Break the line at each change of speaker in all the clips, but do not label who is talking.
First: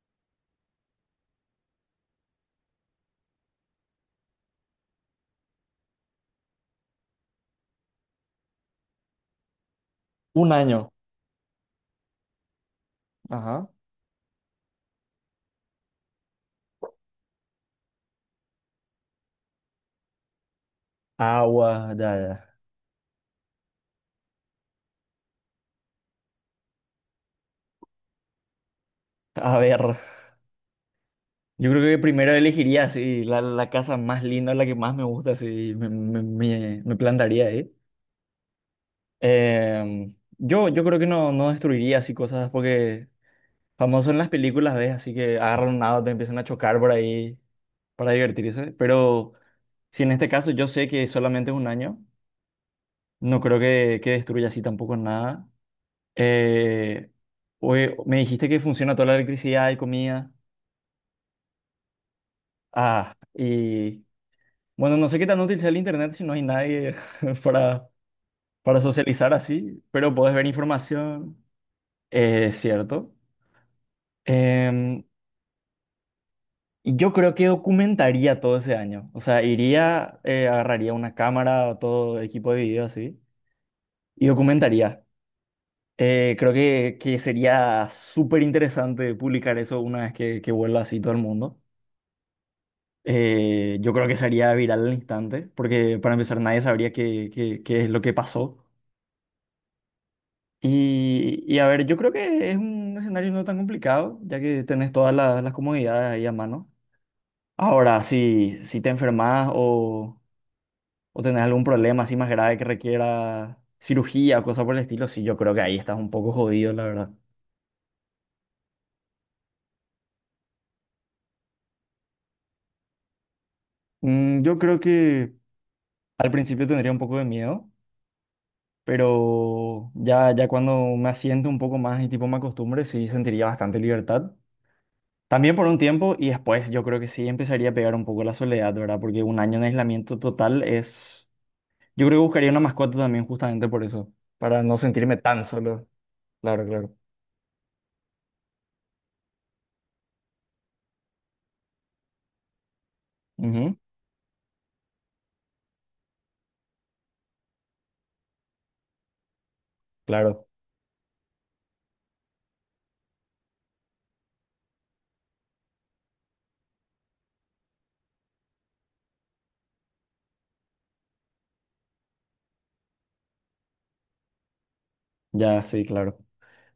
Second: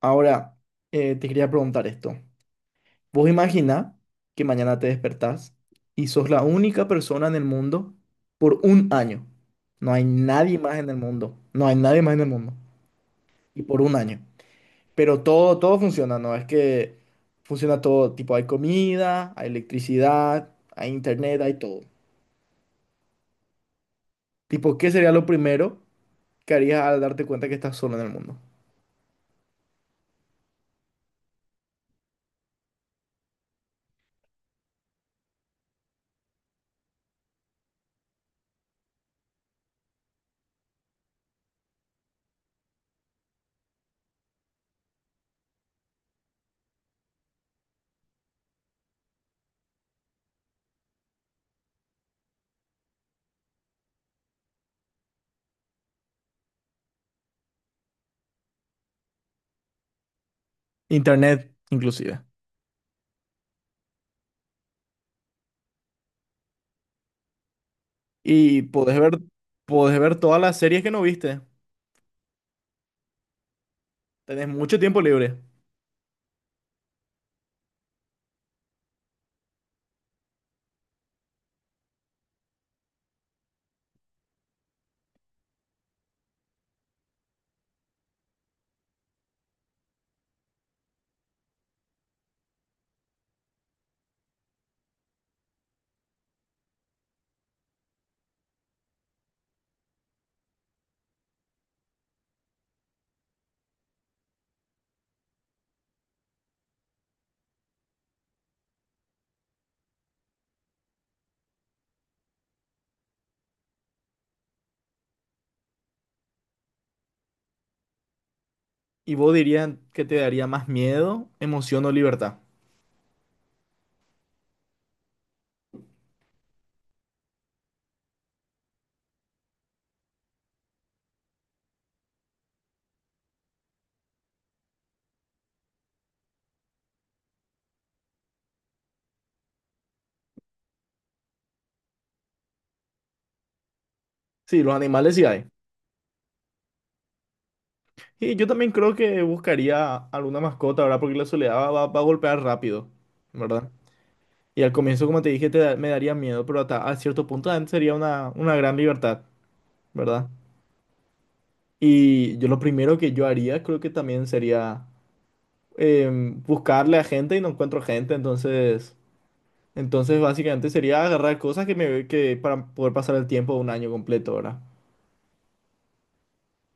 Ahora, te quería preguntar esto. Vos imagina que mañana te despertás y sos la única persona en el mundo por un año. No hay
Un
nadie más en
año.
el mundo. No hay nadie más en el mundo. Y
Ajá.
por un año. Pero todo funciona, ¿no? Es que funciona todo. Tipo, hay comida, hay electricidad, hay internet, hay todo.
Agua, ya, ya.
Tipo, ¿qué sería lo primero que harías al darte cuenta que estás solo en el mundo?
A ver, yo creo que primero elegiría sí, la casa más linda, la que más me gusta, sí, me plantaría ahí. Yo creo que no, no destruiría así cosas porque famoso en las películas, ¿ves? Así que agarran un auto, empiezan a chocar por ahí para divertirse. Pero si en este caso yo sé que solamente es un año, no creo que destruya así tampoco nada. Eh, oye, me dijiste que funciona toda la electricidad y comida.
Internet, inclusive.
Ah, y bueno, no sé qué tan útil sea el internet si no hay nadie para,
Y
para
podés ver,
socializar así,
Podés
pero
ver
podés
todas
ver
las series que no viste.
información, es cierto.
Tenés mucho tiempo
Em,
libre.
y yo creo que documentaría todo ese año. O sea, iría, agarraría una cámara o todo equipo de video así y documentaría. Creo que sería súper interesante publicar eso una vez que vuelva así todo el mundo. Yo creo que sería viral al instante, porque para empezar nadie sabría qué, qué, qué es lo que pasó. Y a ver, yo creo que es un escenario no tan complicado, ya que tenés todas las comodidades ahí a mano. Ahora, si te enfermas o tenés algún problema así más grave que requiera cirugía o cosas por el estilo, sí, yo creo que ahí estás un poco jodido, la verdad.
¿Y vos dirías que te daría más miedo, emoción o libertad?
Mm, yo creo que al principio tendría un poco de miedo, pero ya, ya cuando me asiento un poco más y tipo me acostumbre, sí sentiría bastante libertad. También por un tiempo y después yo creo que sí empezaría a pegar un poco la soledad, ¿verdad? Porque un año en aislamiento total es… Yo creo que buscaría una mascota también justamente por eso,
Sí,
para
los
no
animales
sentirme
sí
tan
hay.
solo. Claro, claro.
Y yo también creo que buscaría alguna mascota, ¿verdad? Porque la soledad va a golpear rápido, ¿verdad?
Ujú.
Y al comienzo, como te dije, me daría miedo, pero hasta a cierto punto también sería una, gran libertad, ¿verdad?
Claro,
Y yo lo primero que yo haría creo que también sería buscarle a gente y no encuentro gente, entonces... Entonces, básicamente sería agarrar cosas que para poder pasar el tiempo de un año completo, ¿verdad?
ya, sí, claro.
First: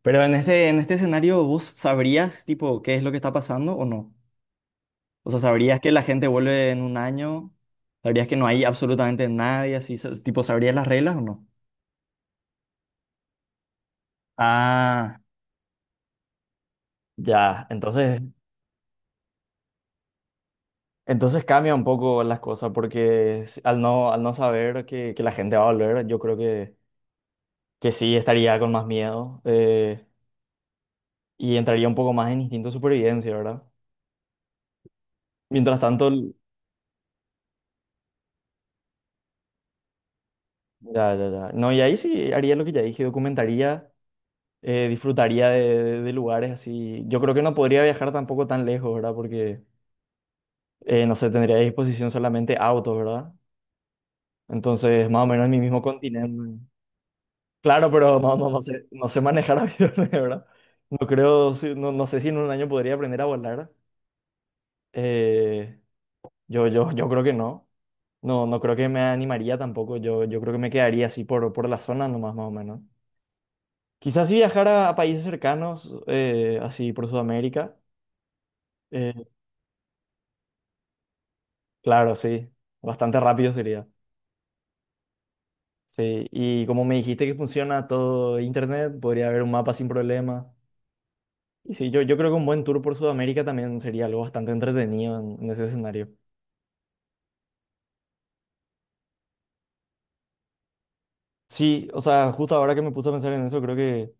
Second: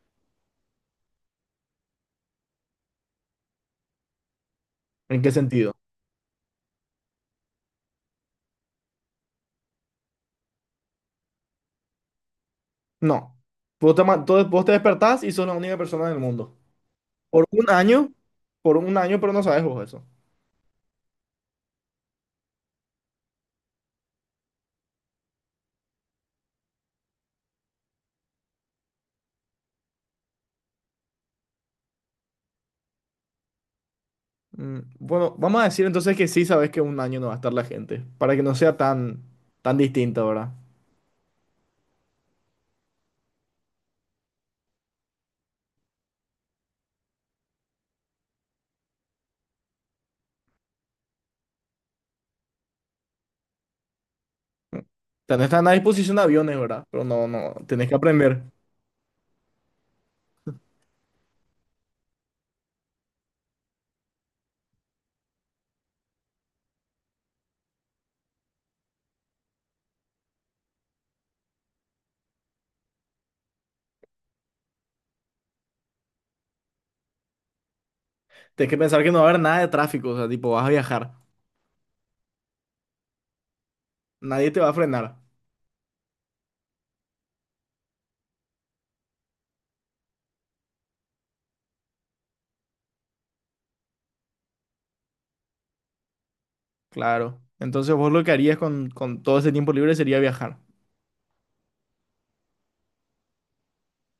Pero en este escenario, ¿vos sabrías, tipo, qué es lo que está pasando o no?
¿En qué
O sea,
sentido?
¿sabrías que la gente vuelve en un año? ¿Sabrías que no hay absolutamente nadie así? Sa- Tipo, ¿sabrías las reglas o no?
No. Vos te
Ah,
despertás y sos la única persona del mundo. Por
ya,
un año,
entonces
por un año, pero no sabes vos eso.
entonces cambia un poco las cosas porque s- al no saber que la gente va a volver, yo creo que sí estaría con más miedo, y entraría un poco más en instinto de supervivencia, ¿verdad?
Bueno, vamos a
Mientras
decir
tanto,
entonces que
l-
sí sabes que un año no va a estar la gente, para que no sea tan distinto, ¿verdad?
ya, ya, ya. No, y ahí sí haría lo que ya dije, documentaría, disfrutaría de, de lugares así. Yo creo que no podría viajar tampoco tan lejos, ¿verdad? Porque, no sé, tendría a disposición solamente autos, ¿verdad?
Mm.
Entonces, más o
Tenés
menos en mi
Están a
mismo
disposición aviones,
continente.
¿verdad? Pero no, no, tenés
Claro,
que
pero no,
aprender.
no, no sé, no sé manejar aviones, ¿verdad? No creo, si- no, no sé si en un año podría aprender a volar. Eh, yo creo que no. No, no creo que me animaría tampoco. Yo creo que me quedaría así por la zona nomás, más o menos. Quizás si viajara a países cercanos, así por Sudamérica.
Tenés que pensar que no va
eh,
a haber nada de tráfico, o sea, tipo, vas a viajar.
claro, sí. Bastante rápido sería.
Nadie te va a frenar.
Sí. Y como me dijiste que funciona todo internet, podría haber un mapa sin problema. Y sí, yo creo que un buen tour por Sudamérica también sería algo bastante entretenido en ese escenario.
Claro. Entonces vos lo que harías con todo ese tiempo libre sería viajar.
Sí, o sea, justo ahora que me puse a pensar en eso, creo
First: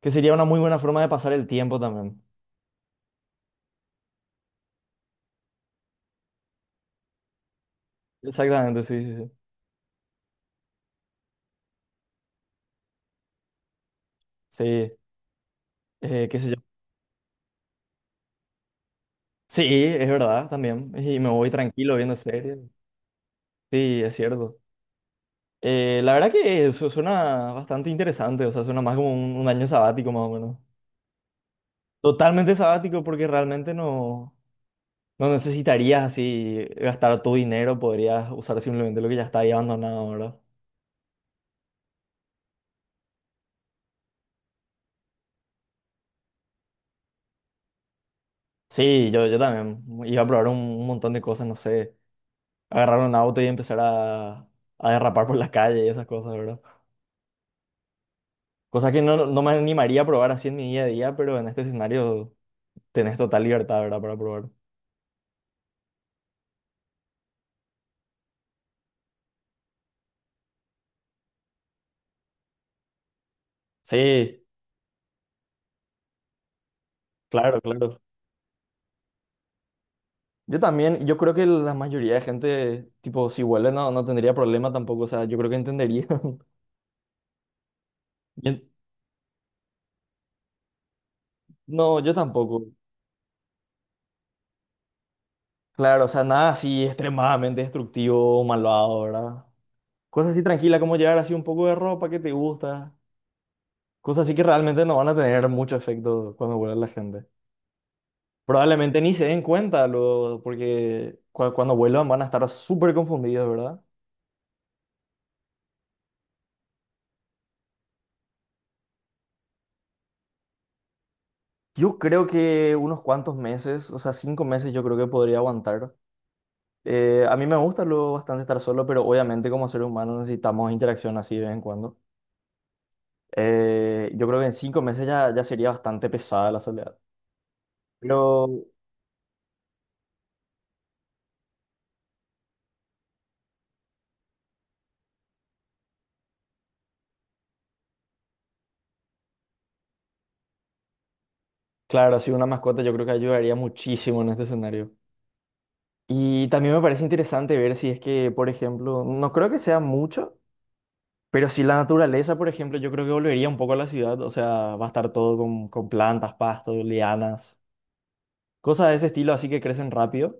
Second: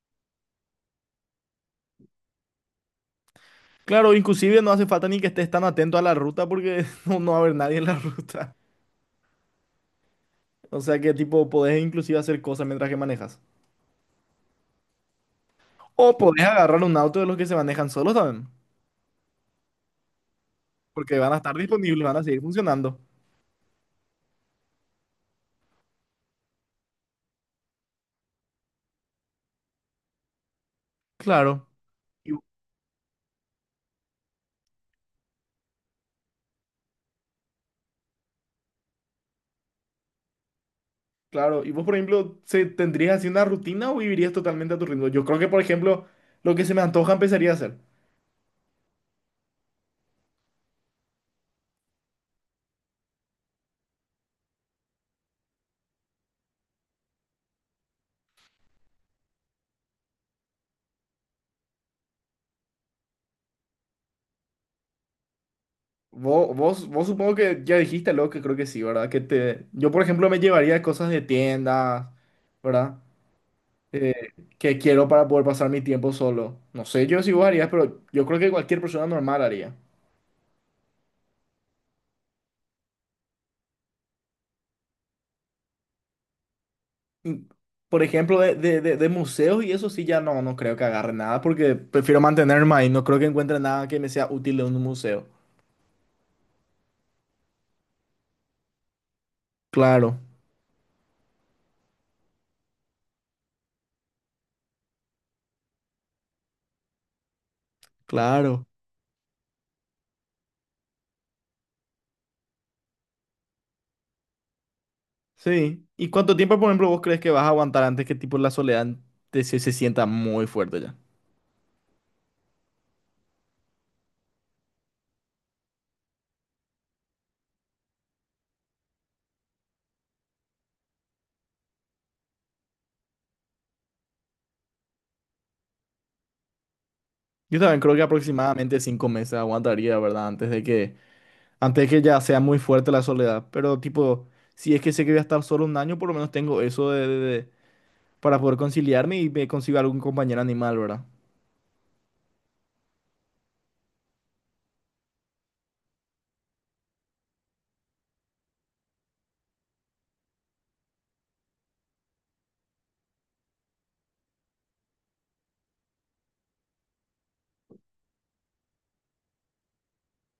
que sería una muy buena forma de pasar el tiempo también.
Claro, inclusive no hace falta ni que estés tan atento a la ruta porque no va a haber nadie en la ruta.
Exactamente, sí, sí, sí.
O sea que tipo, podés inclusive hacer cosas mientras que manejas.
Sí,
O
qué
podés
sé yo.
agarrar un auto de los que se manejan solos también,
Sí, es verdad, también.
porque
Y me
van a
voy
estar
tranquilo
disponibles, van
viendo
a seguir
series.
funcionando.
Sí, es cierto. La verdad que eso suena bastante interesante, o sea, suena más como un año sabático más o menos.
Claro. Y,
Totalmente sabático porque realmente no, no necesitarías así gastar tu dinero, podrías usar simplemente lo que ya está ahí abandonado, ¿verdad?
claro, y vos, por ejemplo, ¿ tendrías así una rutina o vivirías totalmente a tu ritmo? Yo creo que, por ejemplo, lo que se me antoja empezaría a hacer.
Sí, yo también iba a probar un montón de cosas, no sé, agarrar un auto y empezar a derrapar por la calle y esas cosas, ¿verdad? Cosas que no, no me animaría a probar así en mi día a día, pero en este escenario tenés total libertad, ¿verdad? Para probar.
Vos supongo que ya dijiste lo que creo que sí, ¿verdad? Yo, por ejemplo, me llevaría cosas de tiendas, ¿verdad? eh,
Sí,
que quiero para poder pasar mi tiempo solo. No sé yo si vos
claro,
harías,
claro.
pero yo creo que cualquier persona normal haría.
Yo también, yo creo que la mayoría de gente, tipo, si vuelve no, no tendría problema tampoco, o sea, yo creo que entendería.
Y, Por ejemplo, de,
Bien,
de- de- de museos y eso sí ya no, no creo que agarre nada porque
no, yo
prefiero
tampoco.
mantenerme ahí. No creo que encuentre nada que me sea útil de un museo.
Claro, o sea, nada así extremadamente destructivo o malvado, ¿verdad?
Claro,
Cosas así tranquilas como llevar así un poco de ropa que te gusta. Cosas así que realmente no van a tener mucho efecto cuando vuelva la gente.
claro.
Probablemente ni se den cuenta, luego, porque cua- cuando vuelvan van a estar súper confundidos, ¿verdad?
Sí. ¿Y cuánto tiempo, por ejemplo, vos crees que vas a aguantar antes que tipo la soledad se sienta muy fuerte ya?
Yo creo que unos cuantos meses, o sea, 5 meses yo creo que podría aguantar. A mí me gusta luego bastante estar solo, pero obviamente como seres humanos necesitamos interacción así de vez en cuando. Yo creo que en 5 meses ya, ya sería bastante pesada la soledad.
Yo también creo que
Pero
aproximadamente 5 meses aguantaría, ¿verdad? Antes que ya sea muy fuerte la soledad. Pero tipo, si es que sé que voy a estar solo un año, por lo menos tengo eso de, para poder conciliarme y me consigo algún compañero animal, ¿verdad?
claro, sí, una mascota yo creo que ayudaría muchísimo en este escenario. Y también me parece interesante ver si es que, por ejemplo, no creo que sea mucho, pero si la naturaleza, por ejemplo, yo creo que volvería un poco a la ciudad, o sea, va a estar todo con plantas, pastos, lianas, cosas de ese estilo, así que crecen rápido.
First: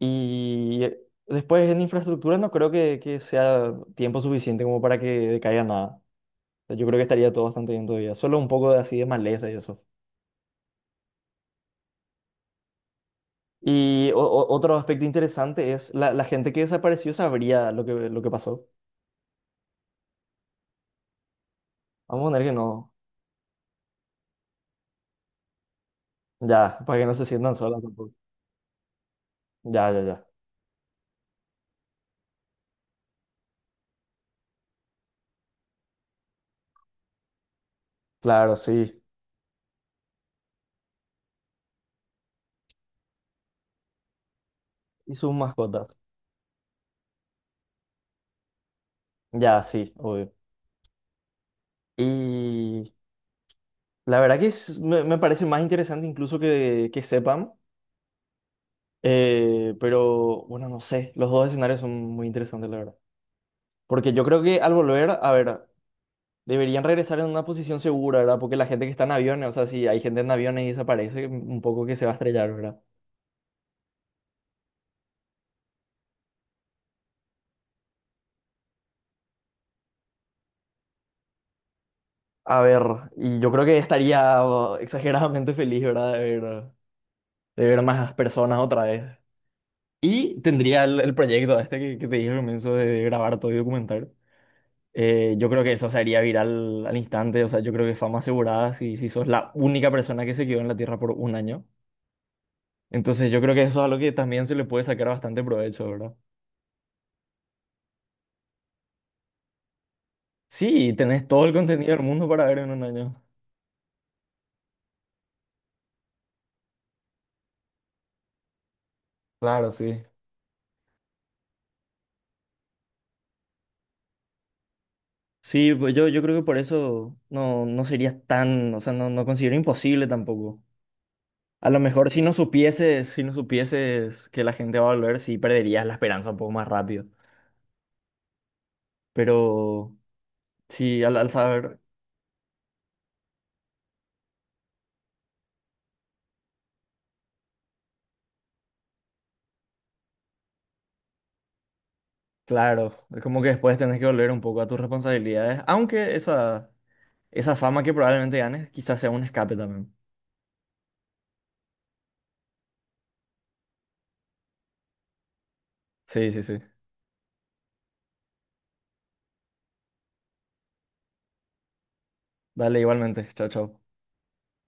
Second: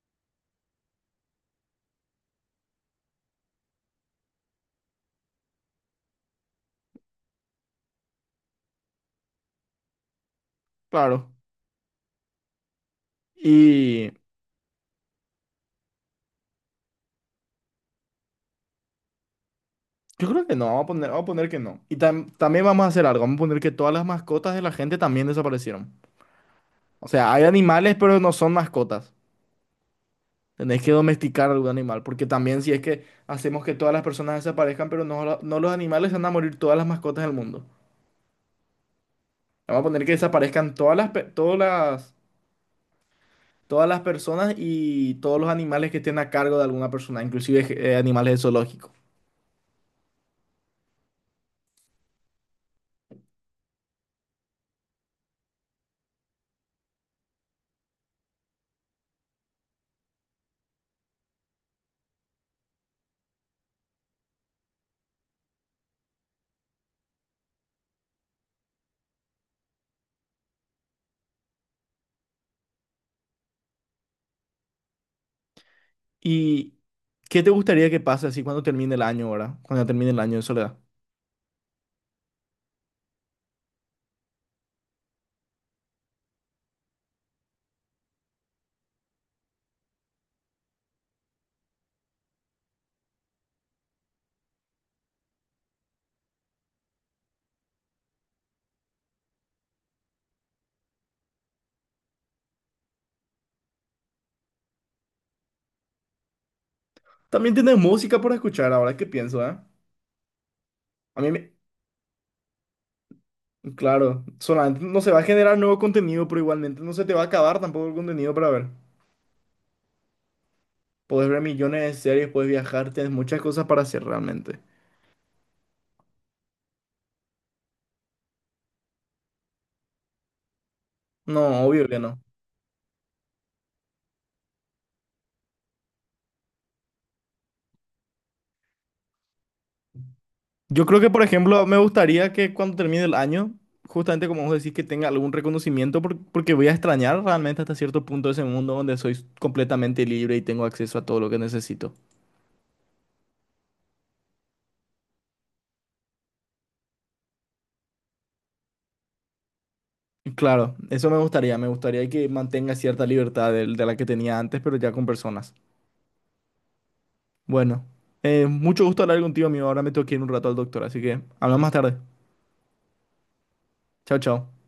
Y después en infraestructura no creo que sea tiempo suficiente como para que decaiga nada. O sea, yo creo que estaría todo bastante bien todavía, solo un poco de así de maleza y eso.
Claro. Y
Y otro aspecto interesante es la, la gente que desapareció sabría lo que pasó.
yo creo que no, vamos a poner, que no. Y
Vamos a
tam-
poner que
también vamos a
no.
hacer algo, vamos a poner que todas las mascotas de la gente también desaparecieron.
Ya, para que
O
no se
sea, hay
sientan solas
animales,
tampoco.
pero no son mascotas.
Ya, ya, ya.
Tenés que domesticar algún animal, porque también si es que hacemos que todas las personas desaparezcan, pero no, no los animales, se van a morir todas las mascotas del mundo.
Claro, sí.
Vamos a poner que desaparezcan todas las, pe- todas las Todas las personas y
Y sus
todos los animales
mascotas.
que estén a cargo de alguna persona, inclusive animales de zoológico.
Ya, sí, obvio. Y la verdad que es- me parece más interesante incluso que sepan. Pero bueno, no sé. Los dos escenarios son muy interesantes, la verdad. Porque yo creo que al volver, a ver, deberían regresar en una posición segura, ¿verdad? Porque la gente que está en aviones, o sea, si hay gente en aviones y desaparece, un poco que se va a estrellar, ¿verdad?
¿Y qué te gustaría que pase así cuando termine el año ahora? Cuando termine el año de soledad.
A ver, y yo creo que estaría oh, exageradamente feliz, ¿verdad? De ver más personas otra vez. Y tendría el proyecto este que te dije al comienzo de grabar todo y documentar. Yo creo que eso se haría viral al instante, o sea, yo creo que fama asegurada si, si sos la única persona que se quedó en la Tierra por un año. Entonces yo creo que eso es algo que también se le puede sacar bastante provecho, ¿verdad?
También tienes música para escuchar ahora que pienso, ¿eh?
Sí,
A
tenés
mí
todo
me...
el contenido del mundo para ver en un año.
Claro, solamente no se va a generar nuevo contenido, pero igualmente no se te va a acabar tampoco el contenido para ver.
Claro, sí.
Puedes ver millones de series, puedes viajar, tienes muchas cosas para hacer realmente.
Sí, pues yo creo que por eso no, no sería tan, o sea, no, no considero imposible tampoco.
No,
A lo
obvio que
mejor
no.
si no supieses, si no supieses que la gente va a volver, sí perderías la esperanza un poco más rápido. Pero
Yo creo
sí,
que,
al,
por
al
ejemplo, me
saber,
gustaría que cuando termine el año, justamente como vos decís, que tenga algún reconocimiento, porque voy a extrañar realmente hasta cierto punto ese mundo donde soy completamente libre y tengo acceso a todo lo que necesito.
claro, es como que después tenés que volver un poco a tus responsabilidades, aunque esa fama que probablemente ganes quizás sea un escape también.
Y claro, eso me gustaría que mantenga cierta libertad de, la que tenía antes, pero ya con personas.
Sí, sí, sí.
Bueno, mucho gusto hablar contigo, amigo. Ahora me tengo que ir un rato al doctor, así que hablamos más tarde.
Dale igualmente. Chao, chao.
Chao, chao.